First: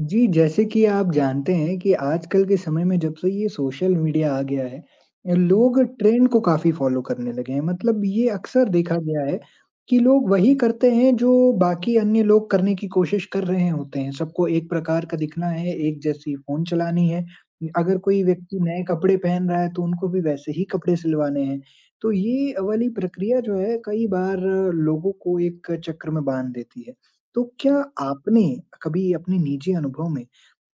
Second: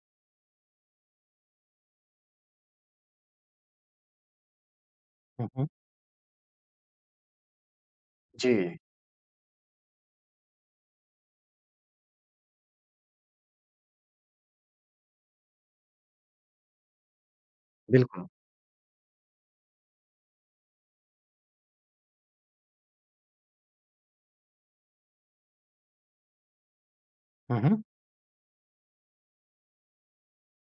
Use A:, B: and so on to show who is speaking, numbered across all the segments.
A: जी, जैसे कि आप जानते हैं कि आजकल के समय में जब से ये सोशल मीडिया आ गया है,
B: हुँ, हुँ।
A: लोग ट्रेंड को काफ़ी फ़ॉलो करने लगे हैं। मतलब ये अक्सर
B: जी,
A: देखा गया है कि लोग वही करते हैं जो बाकी अन्य लोग करने की कोशिश कर रहे होते हैं। सबको एक प्रकार का दिखना है, एक जैसी फ़ोन चलानी है। अगर कोई
B: बिल्कुल।
A: व्यक्ति नए कपड़े पहन रहा है तो उनको भी वैसे ही कपड़े सिलवाने हैं। तो ये वाली प्रक्रिया जो है कई बार लोगों को एक चक्र में बाँध देती है। तो
B: हुँ,
A: क्या
B: हुँ।
A: आपने कभी अपने निजी अनुभव में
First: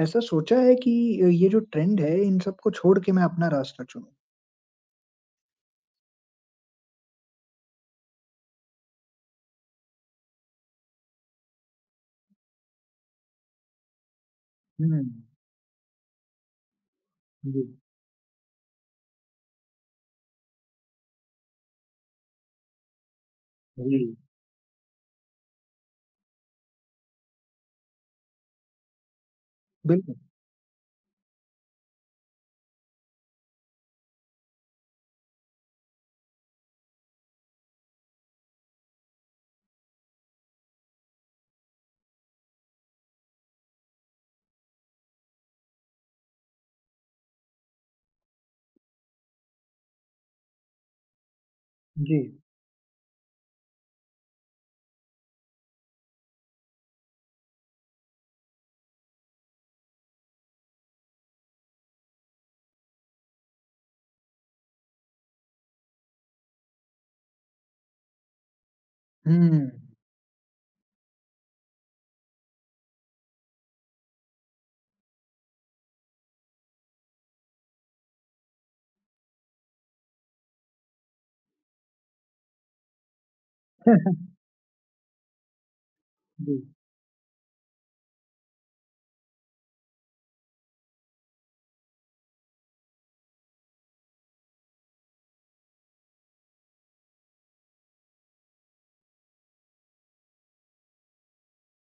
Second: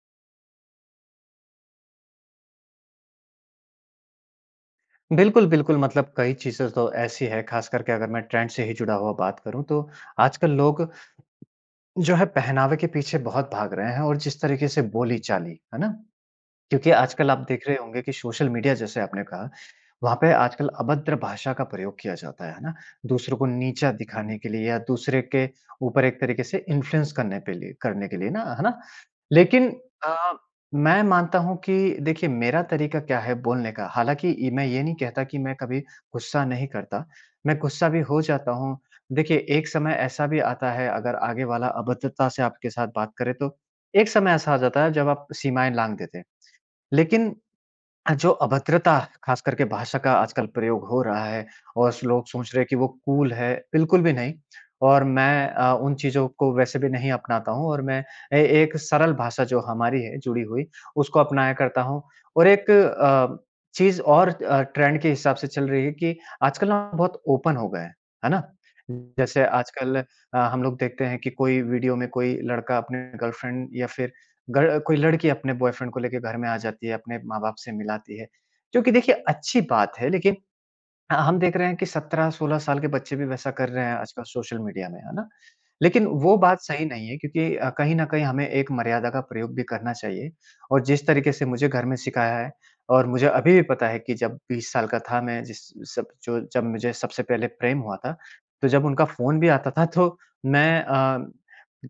A: ऐसा सोचा है कि ये जो ट्रेंड है इन सबको छोड़ के मैं अपना रास्ता चुनूँ?
B: बिल्कुल, बिल्कुल कई चीज़ें तो ऐसी है ख़ास करके अगर मैं ट्रेंड से ही जुड़ा हुआ बात करूँ तो आजकल लोग जो है पहनावे के पीछे बहुत भाग रहे हैं और जिस तरीके से
A: हुँ,
B: बोली-चाली, है ना? क्योंकि आजकल आप
A: जी,
B: देख रहे होंगे कि सोशल मीडिया जैसे आपने कहा, वहाँ पे आजकल अभद्र भाषा का प्रयोग किया जाता है ना? दूसरों को नीचा
A: जी,
B: दिखाने के लिए या दूसरे के ऊपर एक तरीके से इन्फ्लुएंस करने पे लिए करने के लिए ना, है ना? लेकिन अ,
A: बिल्कुल,
B: मैं मानता हूँ कि देखिए मेरा तरीका क्या है बोलने का, हालाँकि ये मैं ये नहीं कहता कि मैं कभी गुस्सा नहीं करता, मैं गुस्सा भी हो जाता हूँ। देखिए एक समय ऐसा भी आता है अगर आगे वाला अभद्रता से आपके साथ बात करे तो, एक समय ऐसा आ जाता है जब आप सीमाएँ लाँघ देते हैं। लेकिन जो अभद्रता ख़ास करके भाषा का आजकल प्रयोग हो रहा है और स
A: जी,
B: लोग सोच रहे हैं कि वो कूल है, बिल्कुल भी नहीं। और मैं उन चीज़ों को वैसे भी नहीं अपनाता हूँ और मैं ए एक सरल भाषा जो हमारी है जुड़ी हुई, उसको अपनाया करता हूँ और एक चीज़ और ट्रेंड के हिसाब से चल रही है कि आजकल ना बहुत ओपन हो गए हैं, है ना? जैसे
A: हुँ।
B: आजकल हम लोग देखते हैं कि कोई वीडियो में कोई लड़का अपने गर्लफ्रेंड या फिर ग कोई लड़की अपने बॉयफ्रेंड को लेके घर में आ जाती है, अपने माँ-बाप से मिलाती है, जो कि देखिए अच्छी बात है लेकिन हाँ, हम देख रहे हैं कि 17-16 साल के बच्चे भी वैसा कर रहे हैं आजकल सोशल मीडिया में, है ना? लेकिन वो
A: जी,
B: बात सही नहीं है क्योंकि कहीं न कहीं हमें एक मर्यादा का प्रयोग भी करना चाहिए और जिस तरीके से मुझे घर में सिखाया है और मुझे अभी भी पता है कि जब 20 साल का था मैं जिस सब जो जब मुझे सबसे पहले प्रेम हुआ था, तो जब उनका फ़ोन भी आता था तो मैं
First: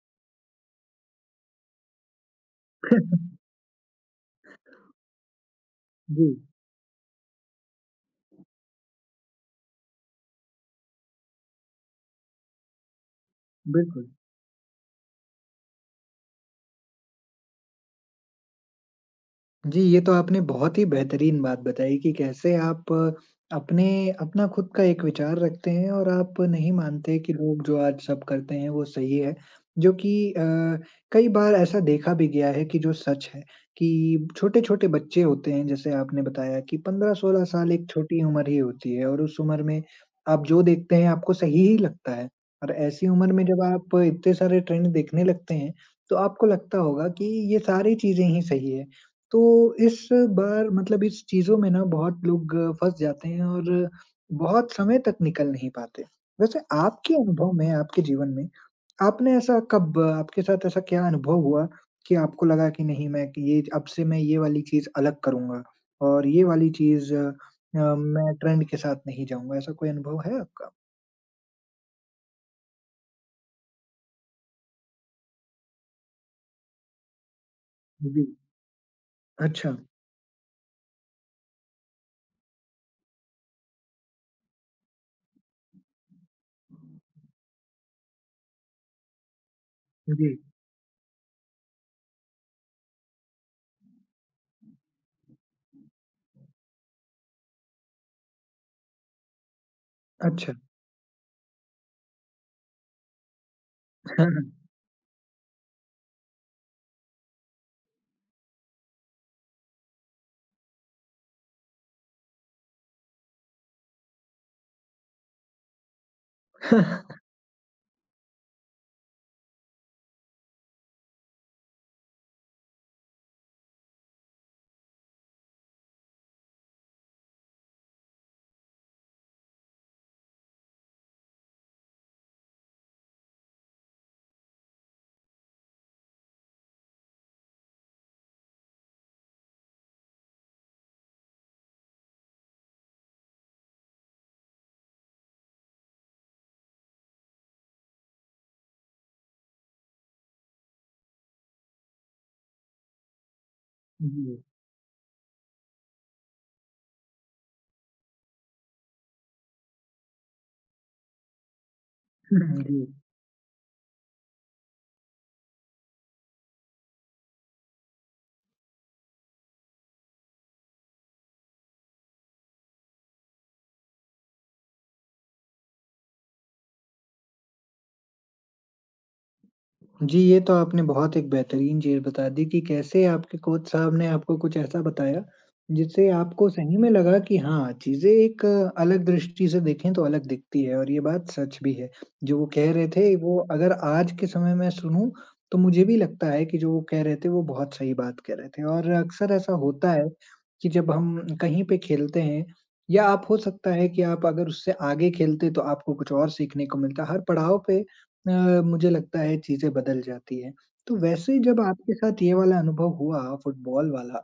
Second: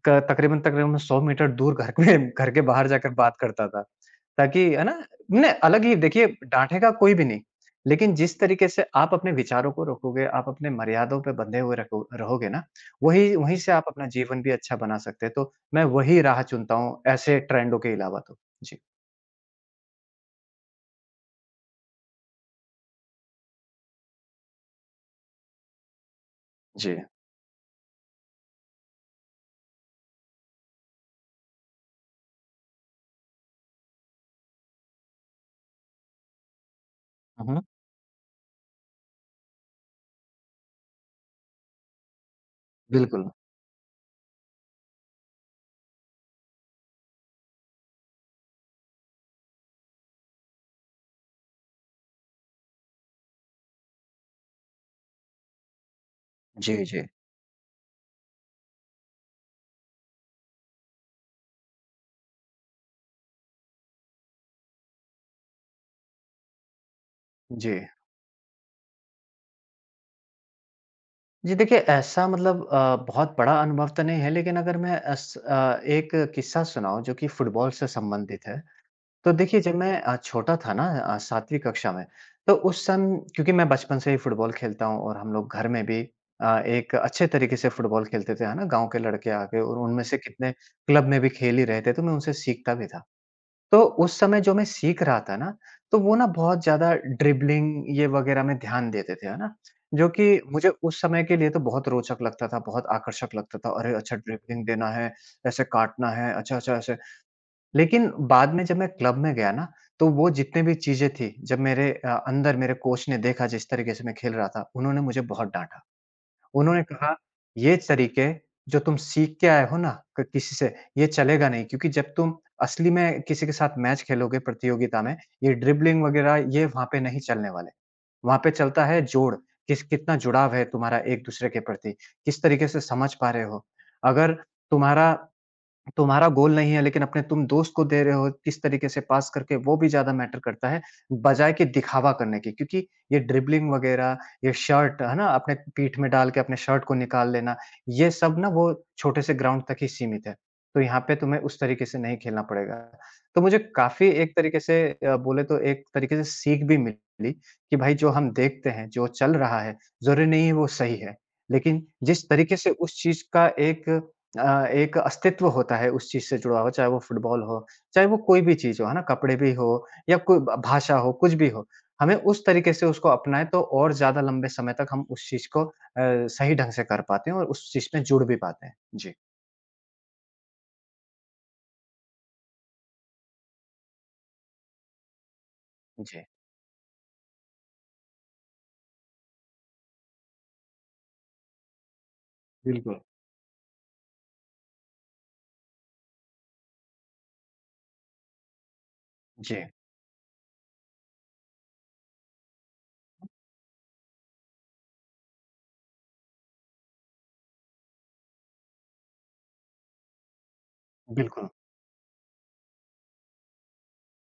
B: क तकरीबन-तकरीबन 100 मीटर दूर घर में घर के बाहर जाकर बात करता था, ताकि है ना? मैंने अलग ही देखिए
A: जी,
B: डाँटेगा कोई भी नहीं, लेकिन जिस तरीके से आप अपने विचारों को रखोगे, आप अपने मर्यादों पे बंधे हुए रखो रहोगे ना, वहीं से आप अपना
A: बिल्कुल।
B: जीवन भी अच्छा बना सकते हैं। तो मैं वही राह चुनता हूँ, ऐसे ट्रेंडों के अलावा तो। जी।
A: जी, ये तो आपने बहुत ही बेहतरीन बात बताई कि कैसे आप अपने अपना खुद का एक विचार रखते हैं और आप नहीं
B: जी।
A: मानते कि लोग जो आज सब करते हैं वो सही है। जो कि कई बार ऐसा देखा भी गया है कि जो सच है कि छोटे-छोटे बच्चे होते हैं जैसे आपने बताया कि 15-16
B: हुँ,
A: साल एक छोटी उम्र ही होती है और उस उम्र में आप जो देखते हैं आपको सही ही लगता है। और ऐसी
B: बिल्कुल।
A: उम्र में जब आप इतने सारे ट्रेंड देखने लगते हैं, तो आपको लगता होगा कि ये सारी चीज़ें ही सही है। तो इस बार मतलब इस चीज़ों में ना बहुत लोग फँस जाते हैं और बहुत समय तक निकल नहीं पाते। वैसे
B: जी, जी।
A: आपके अनुभव में, आपके जीवन में, आपने ऐसा कब आपके साथ ऐसा क्या अनुभव हुआ कि आपको लगा कि नहीं मैं कि ये अब से मैं ये वाली चीज़ अलग करूँगा और ये वाली चीज़
B: जी।
A: मैं ट्रेंड के साथ नहीं जाऊँगा, ऐसा कोई अनुभव है आपका?
B: जी, देखिए ऐसा बहुत बड़ा अनुभव तो नहीं है लेकिन अगर मैं अस एक किस्सा सुनाऊँ जो कि फुटबॉल से
A: जी।
B: संबंधित है। तो देखिए
A: अच्छा।
B: जब मैं छोटा था ना 7वीं कक्षा में, तो उस सम क्योंकि मैं बचपन से ही फुटबॉल खेलता हूँ और हम लोग घर में भी एक अच्छे तरीके से फुटबॉल खेलते थे, है ना? गाँव के लड़के आके और उनमें से
A: जी।
B: कितने क्लब में भी खेल ही रहे थे, तो मैं उनसे सीखता भी था। तो उस समय जो मैं सीख रहा था ना, तो वो ना बहुत ज़्यादा ड्रिबलिंग ये वगैरह में ध्यान देते थे, है ना? जो कि
A: अच्छा।
B: मुझे उस समय के लिए तो बहुत रोचक लगता था, बहुत आकर्षक लगता था। अरे! अच्छा ड्रिबलिंग देना है, ऐसे काटना है, अच्छा-अच्छा ऐसे लेकिन बाद में जब मैं क्लब में गया ना, तो वो जितने भी चीज़ें थी, जब मेरे अ, अंदर मेरे कोच ने देखा जिस तरीके से मैं खेल रहा था, उन्होंने मुझे बहुत डाँटा। उन्होंने कहा, "ये तरीके जो तुम सीख के आए हो ना क किसी से, ये चलेगा नहीं क्योंकि जब तुम असली में किसी के साथ मैच खेलोगे प्रतियोगिता में, ये ड्रिबलिंग वग़ैरह ये वहाँ पे नहीं चलने वाले। वहाँ पे चलता है जोड़, किस कितना जुड़ाव है तुम्हारा एक-दूसरे के प्रति, किस तरीके से समझ पा रहे हो। अगर तुम्हारा तुम्हारा गोल नहीं है लेकिन अपने तुम दोस्त को दे रहे हो किस तरीके से पास करके वो भी ज़्यादा मैटर करता है, बजाए कि दिखावा करने के। क्योंकि ये ड्रिबलिंग वग़ैरह, ये शर्ट है ना अपने पीठ में डाल के अपने शर्ट को निकाल लेना, ये सब ना वो छोटे से ग्राउंड तक ही सीमित है। तो यहाँ पे तुम्हें उस तरीके से नहीं खेलना पड़ेगा। तो मुझे काफ़ी एक
A: जी।
B: तरीके से बोले तो एक तरीके से सीख भी मिली कि भाई जो हम देखते हैं, जो चल रहा है, ज़रूरी नहीं है वो सही है। लेकिन जिस तरीके
A: जी।
B: से
A: जी।
B: उस चीज़ का एक अस्तित्व होता है उस चीज़ से जुड़ा हुआ, चाहे वो फुटबॉल हो, चाहे वो कोई भी चीज़ हो, है ना? कपड़े भी हो या कोई ब भाषा हो, कुछ भी हो। हमें उस तरीके से उसको अपनाएँ तो और ज़्यादा लंबे समय तक हम उस चीज़ को सही ढंग से कर पाते हैं और उस चीज़ में जुड़ भी पाते हैं। जी,
A: जी, ये तो आपने बहुत एक बेहतरीन चीज़ बता दी कि कैसे आपके कोच साहब ने आपको कुछ ऐसा बताया, जिससे
B: जी।
A: आपको सही में लगा कि हाँ, चीज़ें एक अलग दृष्टि से देखें तो अलग दिखती है और ये बात सच भी है। जो वो कह रहे
B: बिल्कुल।
A: थे वो अगर आज के समय में सुनूँ, तो मुझे भी लगता है कि जो वो कह रहे थे वो बहुत सही बात कह रहे थे और अक्सर ऐसा
B: जी,
A: होता है, कि जब हम कहीं पे खेलते हैं या आप हो सकता है कि आप अगर उससे आगे खेलते तो आपको कुछ और सीखने को मिलता। हर पड़ाव पे मुझे लगता है चीज़ें बदल जाती हैं। तो वैसे
B: बिल्कुल।
A: जब आपके साथ ये वाला अनुभव हुआ फुटबॉल वाला,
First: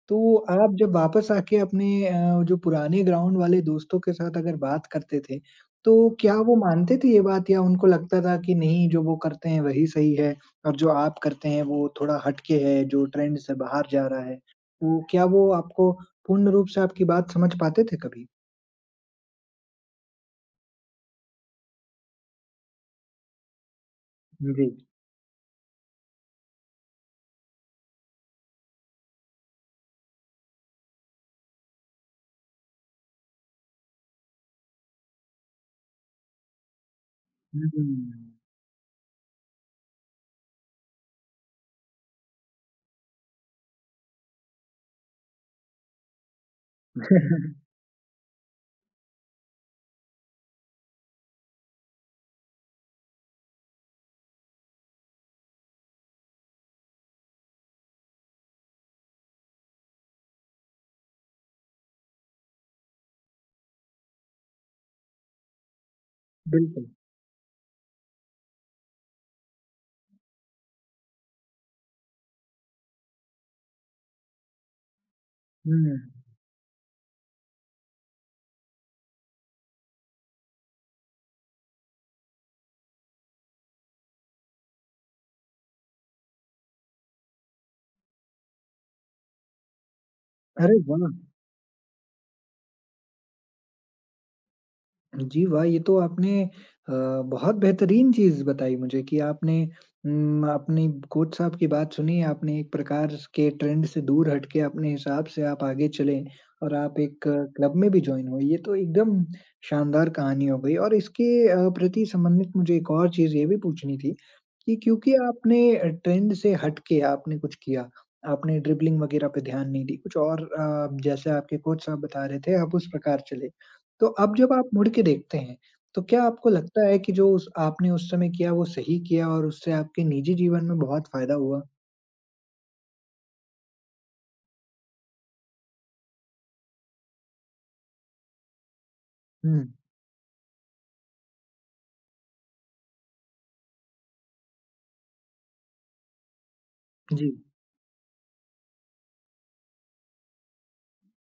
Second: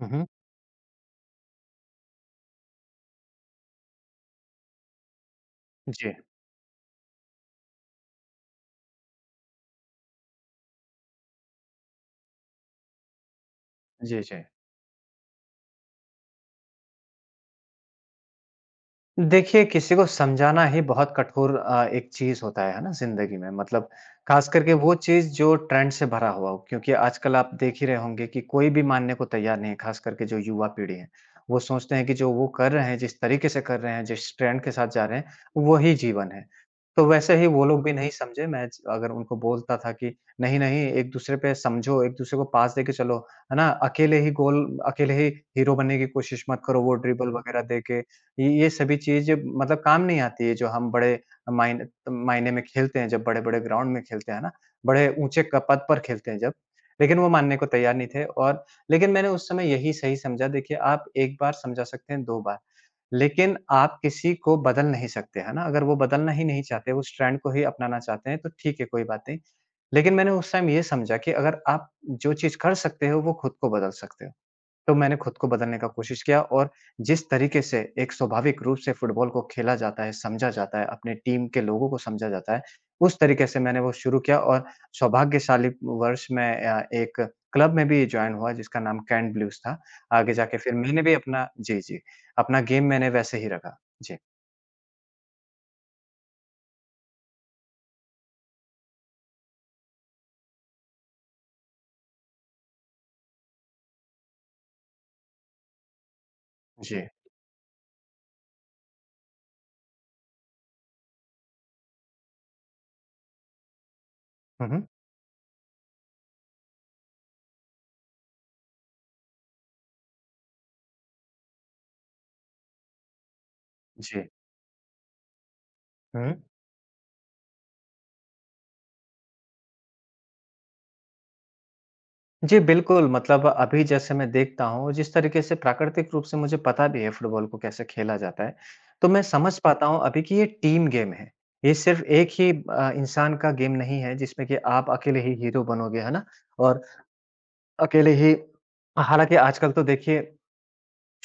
B: हुँ, हुँ।
A: तो आप जब वापस आके अपने जो पुराने ग्राउंड वाले दोस्तों के साथ अगर बात करते थे, तो
B: जी,
A: क्या वो मानते थे ये बात या उनको लगता था कि नहीं जो वो करते हैं वही सही है और जो आप करते हैं वो थोड़ा हट के है, जो ट्रेंड से बाहर जा
B: जी,
A: रहा है?
B: जी।
A: वो आपको पूर्ण रूप से आपकी बात समझ पाते थे कभी?
B: देखिए, किसी को समझाना ही बहुत कठोर एक चीज़ होता है ना, ज़िंदगी में ख़ास
A: जी।
B: करके वो चीज़ जो ट्रेंड से भरा हुआ हो, क्योंकि आजकल आप देख ही रहे होंगे कि कोई भी मानने को तैयार नहीं है, ख़ास करके जो युवा पीढ़ी है। वो सोचते हैं कि जो वो कर रहे हैं, जिस तरीके से कर रहे हैं, जिस ट्रेंड के साथ जा रहे हैं, वही जीवन है। तो वैसे ही वो लोग
A: हुँ।
B: भी नहीं समझे, मैं ज अगर उनको बोलता था कि नहीं, नहीं एक-दूसरे पे समझो, एक-दूसरे को पास देके चलो, है ना? अकेले ही हीरो बनने की कोशिश मत करो, वो ड्रिबल वग़ैरह देके ये सभी चीज़ मतलब काम नहीं आती है जो हम बड़े मायने मायने में खेलते हैं जब बड़े-बड़े ग्राउंड में खेलते हैं ना, बड़े ऊँचे क पद पर खेलते हैं जब। लेकिन वो मानने को तैयार नहीं थे और लेकिन मैंने उस समय यही सही समझा देखिए आप एक बार समझा सकते हैं, दो बार, लेकिन आप किसी को बदल नहीं सकते, है ना? अगर वो बदलना ही नहीं
A: बिल्कुल।
B: चाहते, उस ट्रेंड को ही अपनाना चाहते हैं तो ठीक है कोई बात नहीं। लेकिन मैंने उस टाइम ये समझा कि अगर आप जो चीज़ कर सकते हो वो खुद को बदल सकते हो। तो मैंने खुद को बदलने का
A: हुँ।
B: कोशिश किया और जिस तरीके से एक स्वाभाविक रूप से फुटबॉल को खेला जाता है, समझा जाता है, अपने टीम के लोगों को समझा जाता है, उस तरीके से मैंने वो शुरू किया और सौभाग्यशाली वर्ष मैं एक क्लब में भी जॉइन हुआ जिसका नाम कैंट ब्लूज़ था। आगे जाके फिर
A: अरे
B: मैंने
A: वाह!
B: भी अपना जी, जी, अपना गेम मैंने वैसे ही रखा। जी,
A: जी, वाह! ये तो आपने अ, बहुत बेहतरीन चीज़ बताई मुझे कि आपने अपनी कोच साहब की बात सुनी, आपने एक प्रकार स के ट्रेंड से दूर हट के अपने हिसाब से आप आगे चले और आप
B: जी।
A: एक क्लब में भी जॉइन हुए। ये तो एकदम शानदार कहानी हो गई और इसके प्रति संबंधित मुझे एक और चीज़ ये भी पूछनी थी
B: हुँ,
A: कि
B: हुँ।
A: क्योंकि आपने ट्रेंड से हट के आपने कुछ किया, आपने ड्रिबलिंग वगैरह पे ध्यान नहीं दी, कुछ और जैसे आपके कोच साहब बता रहे थे, आप उस प्रकार चले। तो
B: जी।
A: अब जब आप मुड़ के देखते हैं, तो क्या
B: हुँ।
A: आपको लगता है कि जो उस आपने उस समय किया वो सही किया और उससे आपके निजी जीवन में बहुत फ़ायदा हुआ?
B: जी, बिल्कुल, मतलब अभी जैसे मैं देखता हूँ, जिस तरीके से प्राकृतिक रूप से मुझे पता भी है फुटबॉल को कैसे खेला जाता है, तो मैं समझ
A: हुँ,
B: पाता हूँ अभी कि ये टीम गेम है। ये सिर्फ़ एक ही इंसान का गेम नहीं है जिसमें कि आप अकेले ही हीरो बनोगे, है ना? और
A: जी।
B: अकेले ही हालाँकि आजकल तो देखिए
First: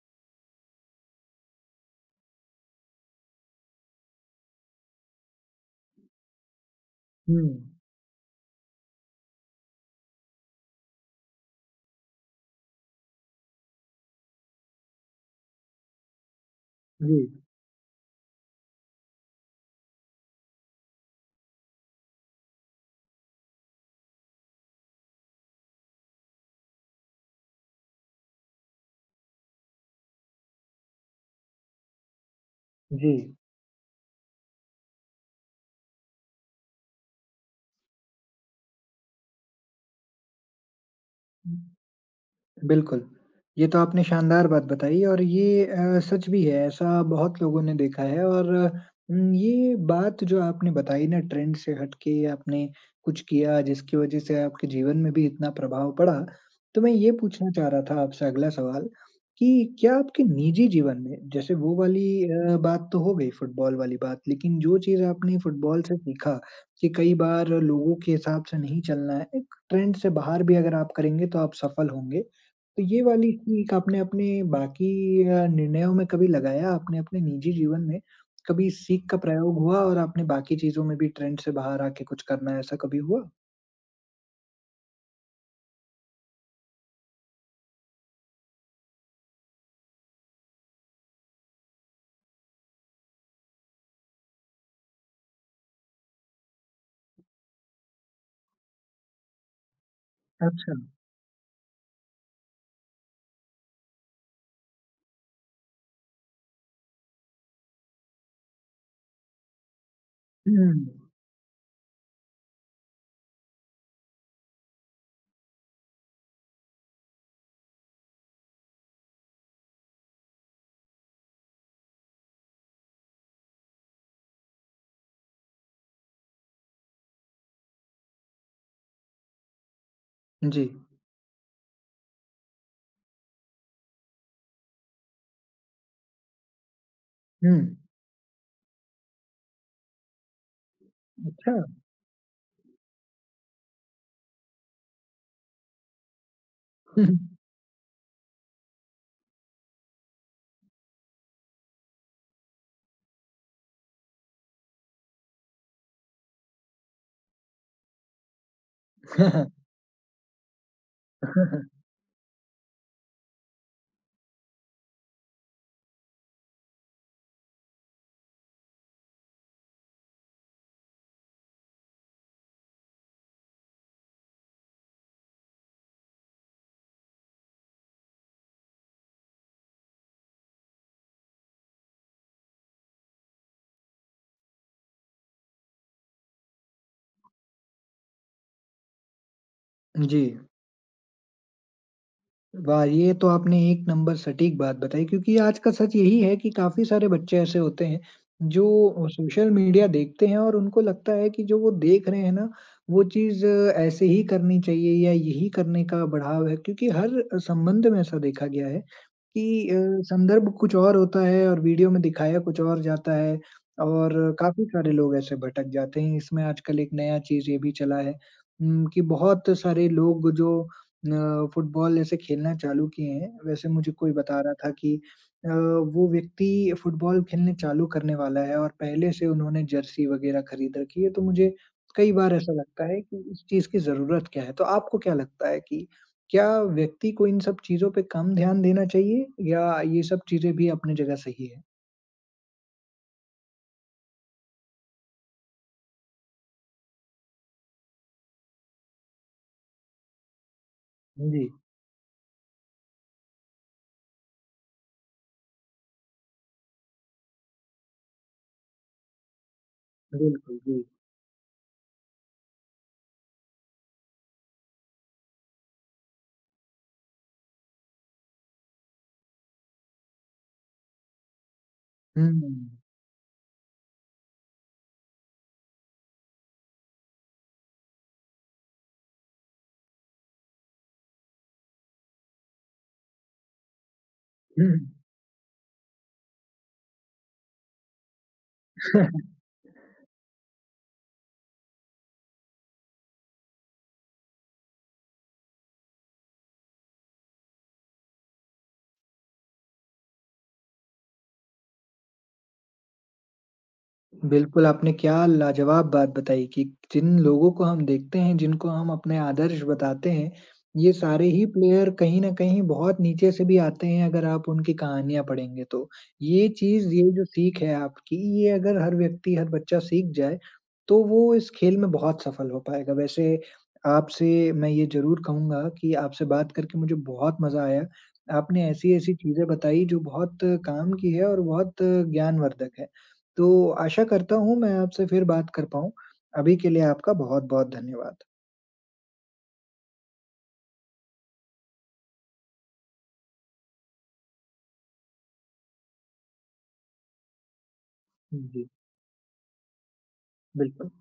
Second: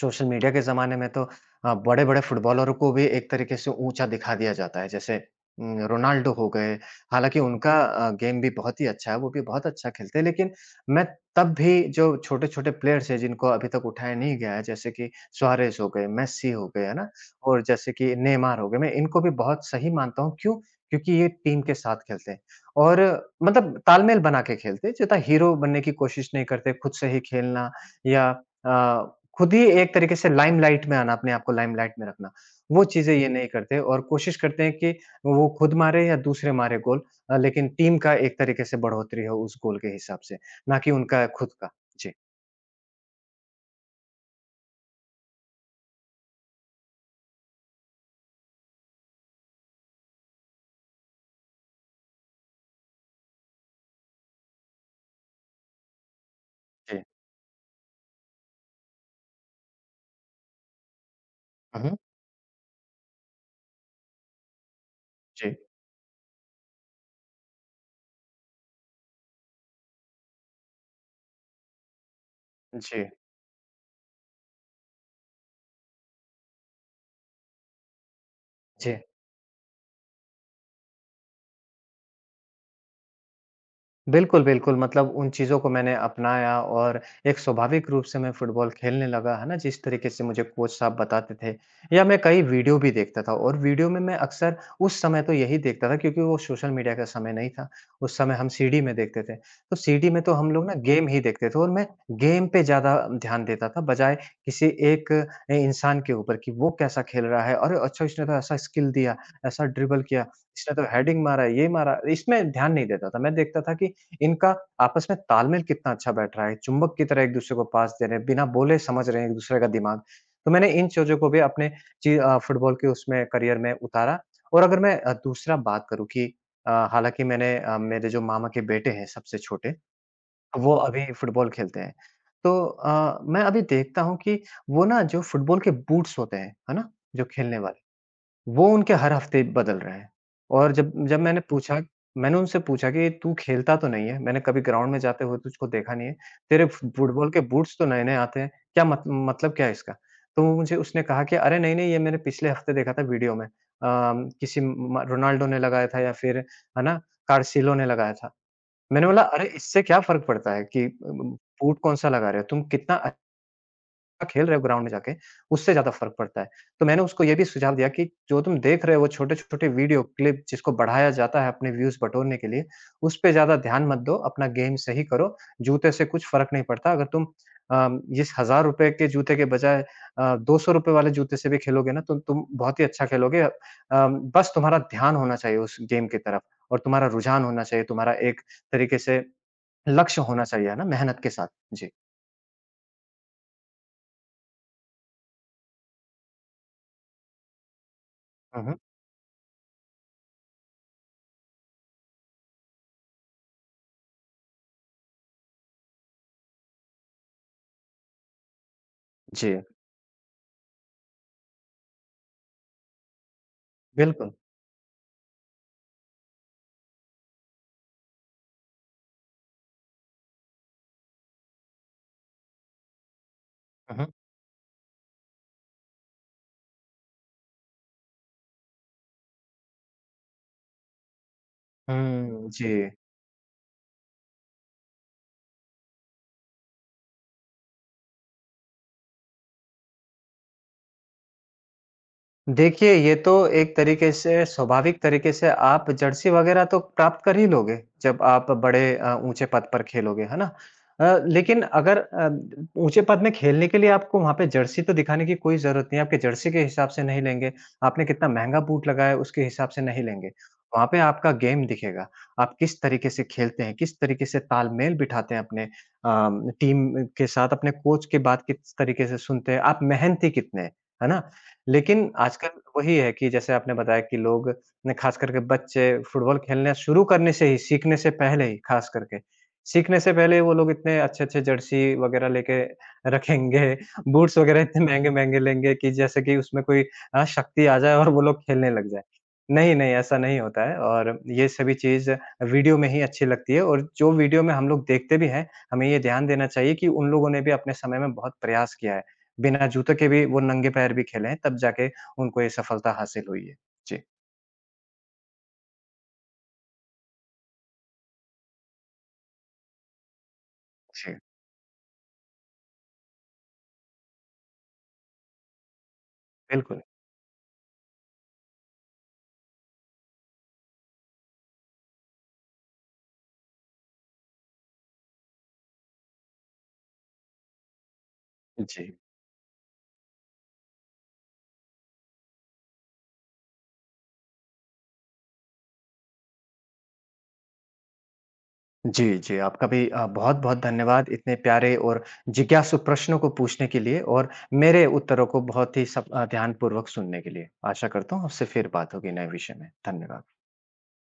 B: सोशल मीडिया के ज़माने में तो बड़े-बड़े फुटबॉलरों को भी एक तरीके से ऊँचा दिखा दिया जाता है। जैसे रोनाल्डो हो गए, हालाँकि
A: हुँ,
B: उनका गेम भी बहुत ही अच्छा है, वो भी बहुत अच्छा खेलते हैं। लेकिन मैं तब भी जो छोटे-छोटे प्लेयर्स हैं, जिनको अभी तक उठाया नहीं गया है, जैसे कि सुआरेज़ हो गए, मेस्सी हो गए, है ना?
A: जी,
B: और जैसे कि नेमार हो गए, मैं इनको भी बहुत सही मानता हूँ। क्यों? क्योंकि ये टीम के साथ खेलते हैं और मतलब तालमेल बना के खेलते हैं, ज़्यादा हीरो बनने की कोशिश नहीं करते, खुद से ही खेलना या खुद ही एक तरीके से लाइमलाइट में आना, अपने आप को लाइमलाइट में रखना, वो चीज़ें
A: जी।
B: ये नहीं करते और कोशिश करते हैं कि वो खुद मारे या दूसरे मारे गोल लेकिन टीम का एक तरीके से बढ़ोतरी हो उस गोल के हिसाब से, ना कि उनका खुद का। जी,
A: बिल्कुल। ये तो आपने शानदार बात बताई और ये सच भी है, ऐसा बहुत लोगों ने देखा है और ये बात जो आपने बताई ना ट्रेंड से हट के आपने कुछ किया जिसकी वज़ह से आपके जीवन में भी इतना प्रभाव पड़ा। तो मैं
B: जी।
A: ये पूछना चाह रहा था आपसे अगला सवाल कि क्या आपके निजी जीवन में जैसे वो
B: हुँ, हुँ।
A: वाली बात तो हो गई फुटबॉल वाली बात, लेकिन जो चीज़ आपने
B: जी,
A: फुटबॉल से सीखा कि कई बार लोगों के हिसाब से नहीं चलना है, एक ट्रेंड से बाहर भी अगर आप करेंगे तो आप सफल होंगे। तो ये
B: जी,
A: वाली ट्रिक आपने अपने बाकी निर्णयों में कभी लगाया? आपने अपने निजी जीवन में कभी इस
B: जी।
A: सीख का प्रयोग हुआ और आपने बाकी चीज़ों में भी ट्रेंड से बाहर आके कुछ करना, ऐसा कभी हुआ?
B: बिल्कुल, बिल्कुल। मतलब उन चीज़ों को मैंने अपनाया और एक स्वाभाविक रूप से मैं फुटबॉल खेलने लगा, है ना? जिस तरीके से मुझे कोच साहब बताते थे या मैं कई वीडियो भी देखता था और वीडियो में मैं अक्सर उस समय तो यही देखता था क्योंकि वो सोशल मीडिया का समय नहीं था। उस समय हम सीडी में देखते थे। तो सीडी में तो हम लोग ना
A: अच्छा।
B: गेम ही देखते थे और मैं गेम पे ज़्यादा ध्यान देता था बजाए किसी एक इंसान के ऊपर कि वो कैसा खेल रहा है। अरे! अच्छा, इसने तो ऐसा स्किल दिया, ऐसा ड्रिबल किया,
A: हुँ।
B: इसने तो हेडिंग मारा, ये मारा। इसमें ध्यान नहीं देता था। मैं देखता था कि इनका आपस में तालमेल कितना अच्छा बैठ रहा है, चुंबक की तरह एक-दूसरे को पास दे रहे हैं, बिना बोले समझ रहे हैं एक-दूसरे का दिमाग। तो मैंने इन चीज़ों को भी अपने फुटबॉल के उसमें करियर में उतारा। और अगर मैं दूसरा बात करूँ कि हालाँकि मेरे जो मामा के बेटे हैं सबसे छोटे,
A: जी।
B: वो अभी फुटबॉल खेलते हैं। तो मैं अभी देखता हूँ कि वो ना जो फुटबॉल के बूट्स होते हैं, है ना? जो
A: हुँ।
B: खेलने वाले वो उनके हर हफ्ते बदल रहा है। और जब जब
A: अच्छा।
B: मैंने उनसे पूछा कि तू खेलता तो नहीं है? मैंने कभी ग्राउंड में जाते हुए तुझको देखा नहीं है। तेरे फ फुटबॉल के बूट्स तो नए-नए आते हैं। क्या मत मतलब क्या है इसका? तो वो मुझे उसने कहा कि अरे नहीं, नहीं, ये मैंने पिछले हफ्ते देखा था वीडियो में। किसी म रोनाल्डो ने लगाया था या फिर, है ना, कार्सिलो ने लगाया था। मैंने बोला, अरे इससे क्या फ़र्क पड़ता है कि बूट कौन-सा लगा रहे हो? तुम कितना खेल रहे हो ग्राउंड में जाके, उससे ज़्यादा फ़र्क पड़ता है। तो मैंने उसको ये भी सुझाव दिया कि जो तुम देख रहे हो छोटे-छोटे वीडियो क्लिप, जिसको बढ़ाया जाता है अपने व्यूज़ बटोरने के लिए, उस पे ज़्यादा ध्यान मत दो, अपना गेम सही करो, जूते से कुछ फ़र्क नहीं पड़ता। अगर तुम अ, इस ₹1,000 के जूते के बजाय ₹200 वाले जूते से भी खेलोगे ना तो तुम बहुत ही अच्छा खेलोगे। बस तुम्हारा ध्यान होना चाहिए उस गेम की तरफ और तुम्हारा रुझान होना चाहिए, तुम्हारा एक तरीके से लक्ष्य
A: जी।
B: होना चाहिए, है ना, मेहनत के साथ। जी।
A: वाह! ये तो आपने एक नंबर सटीक बात बताई क्योंकि आज का सच यही है कि काफ़ी सारे बच्चे ऐसे होते हैं,
B: हुँ,
A: जो
B: हुँ।
A: सोशल मीडिया देखते हैं और उनको लगता है कि जो वो देख रहे हैं ना, वो चीज़ ऐसे ही करनी चाहिए या यही करने का बढ़ाव है क्योंकि हर संबंध में ऐसा देखा गया है
B: जी,
A: कि संदर्भ कुछ और होता है और वीडियो में दिखाया कुछ और जाता है और
B: बिल्कुल।
A: काफ़ी सारे लोग ऐसे भटक जाते हैं। इसमें आजकल एक नया चीज़ ये भी चला है कि बहुत सारे लोग जो फुटबॉल ऐसे खेलना चालू किए हैं, वैसे मुझे
B: हुँ, हुँ।
A: कोई बता रहा था कि अ, वो व्यक्ति फुटबॉल खेलने चालू करने वाला है और पहले से उन्होंने जर्सी वगैरह खरीद रखी है, तो मुझे कई बार
B: हुँ,
A: ऐसा लगता
B: जी।
A: है कि इस चीज़ की ज़रूरत क्या है? तो आपको क्या लगता है कि क्या व्यक्ति को इन सब चीज़ों पे कम ध्यान देना चाहिए या ये सब चीज़ें भी अपनी जगह सही है?
B: देखिए, ये तो एक तरीके से स्वाभाविक तरीके से आप जर्सी वगैरह तो प्राप्त कर ही लोगे, जब आप बड़े ऊँचे पद पर खेलोगे, है ना?
A: जी,
B: लेकिन अगर ऊँचे पद में खेलने के लिए, आपको वहाँ पे जर्सी तो दिखाने की कोई ज़रूरत नहीं है, आपके जर्सी के हिसाब से नहीं लेंगे, आपने कितना महँगा बूट लगाया है, उसके हिसाब से नहीं लेंगे।
A: बिल्कुल, जी।
B: वहाँ पे आपका गेम दिखेगा, आप किस तरीके से खेलते हैं, किस तरीके से तालमेल बिठाते हैं अपने टीम के साथ, अपने कोच के बात किस तरीके से सुनते हैं, आप मेहनती कितने हैं, है ना? लेकिन
A: हुँ।
B: आजकल वही है कि जैसे आपने बताया कि लोग ने, खास करके बच्चे, फुटबॉल खेलना शुरू करने से ही, सीखने से पहले ही खास करके, सीखने से पहले ही वो लोग इतने अच्छे-अच्छे जर्सी वगैरह लेके रखेंगे, बूट्स वगैरह इतने महँगे-महँगे लेंगे कि जैसे कि उसमें कोई शक्ति आ जाए और वो लोग खेलने लग जाएँ। नहीं, नहीं, ऐसा नहीं होता है और ये सभी चीज़ वीडियो में ही अच्छी लगती है, और जो वीडियो में हम लोग देखते भी हैं, हमें ये ध्यान देना चाहिए कि उन लोगों ने भी अपने समय में बहुत प्रयास किया है। बिना जूते के भी, वो नंगे पैर भी खेले हैं, तब जाके उनको ये सफलता हासिल हुई है। जी,
A: बिल्कुल, आपने क्या लाजवाब बात बताई कि जिन लोगों को हम देखते हैं, जिनको हम अपने आदर्श बताते हैं, ये
B: जी,
A: सारे ही प्लेयर कहीं न कहीं बहुत नीचे से भी आते हैं अगर आप उनकी कहानियाँ पढ़ेंगे तो। ये
B: बिल्कुल।
A: चीज़, ये जो सीख है आपकी, ये अगर हर व्यक्ति, हर बच्चा सीख जाए, तो वो इस खेल में बहुत सफल हो पाएगा। वैसे आपसे मैं ये ज़रूर कहूँगा कि आपसे बात करके मुझे बहुत मज़ा आया। आपने
B: जी।
A: ऐसी-ऐसी चीज़ें बताई जो बहुत काम की है और बहुत ज्ञानवर्धक है। तो आशा करता हूँ मैं आपसे फिर बात कर पाऊँ। अभी के लिए आपका बहुत-बहुत धन्यवाद।
B: जी, जी, आपका भी बहुत-बहुत धन्यवाद इतने प्यारे और जिज्ञासु प्रश्नों को पूछने के लिए और मेरे उत्तरों को बहुत ही सब ध्यानपूर्वक सुनने के लिए। आशा करता हूँ आपसे फिर
A: जी,
B: बात होगी नए विषय में। धन्यवाद।
A: बिल्कुल।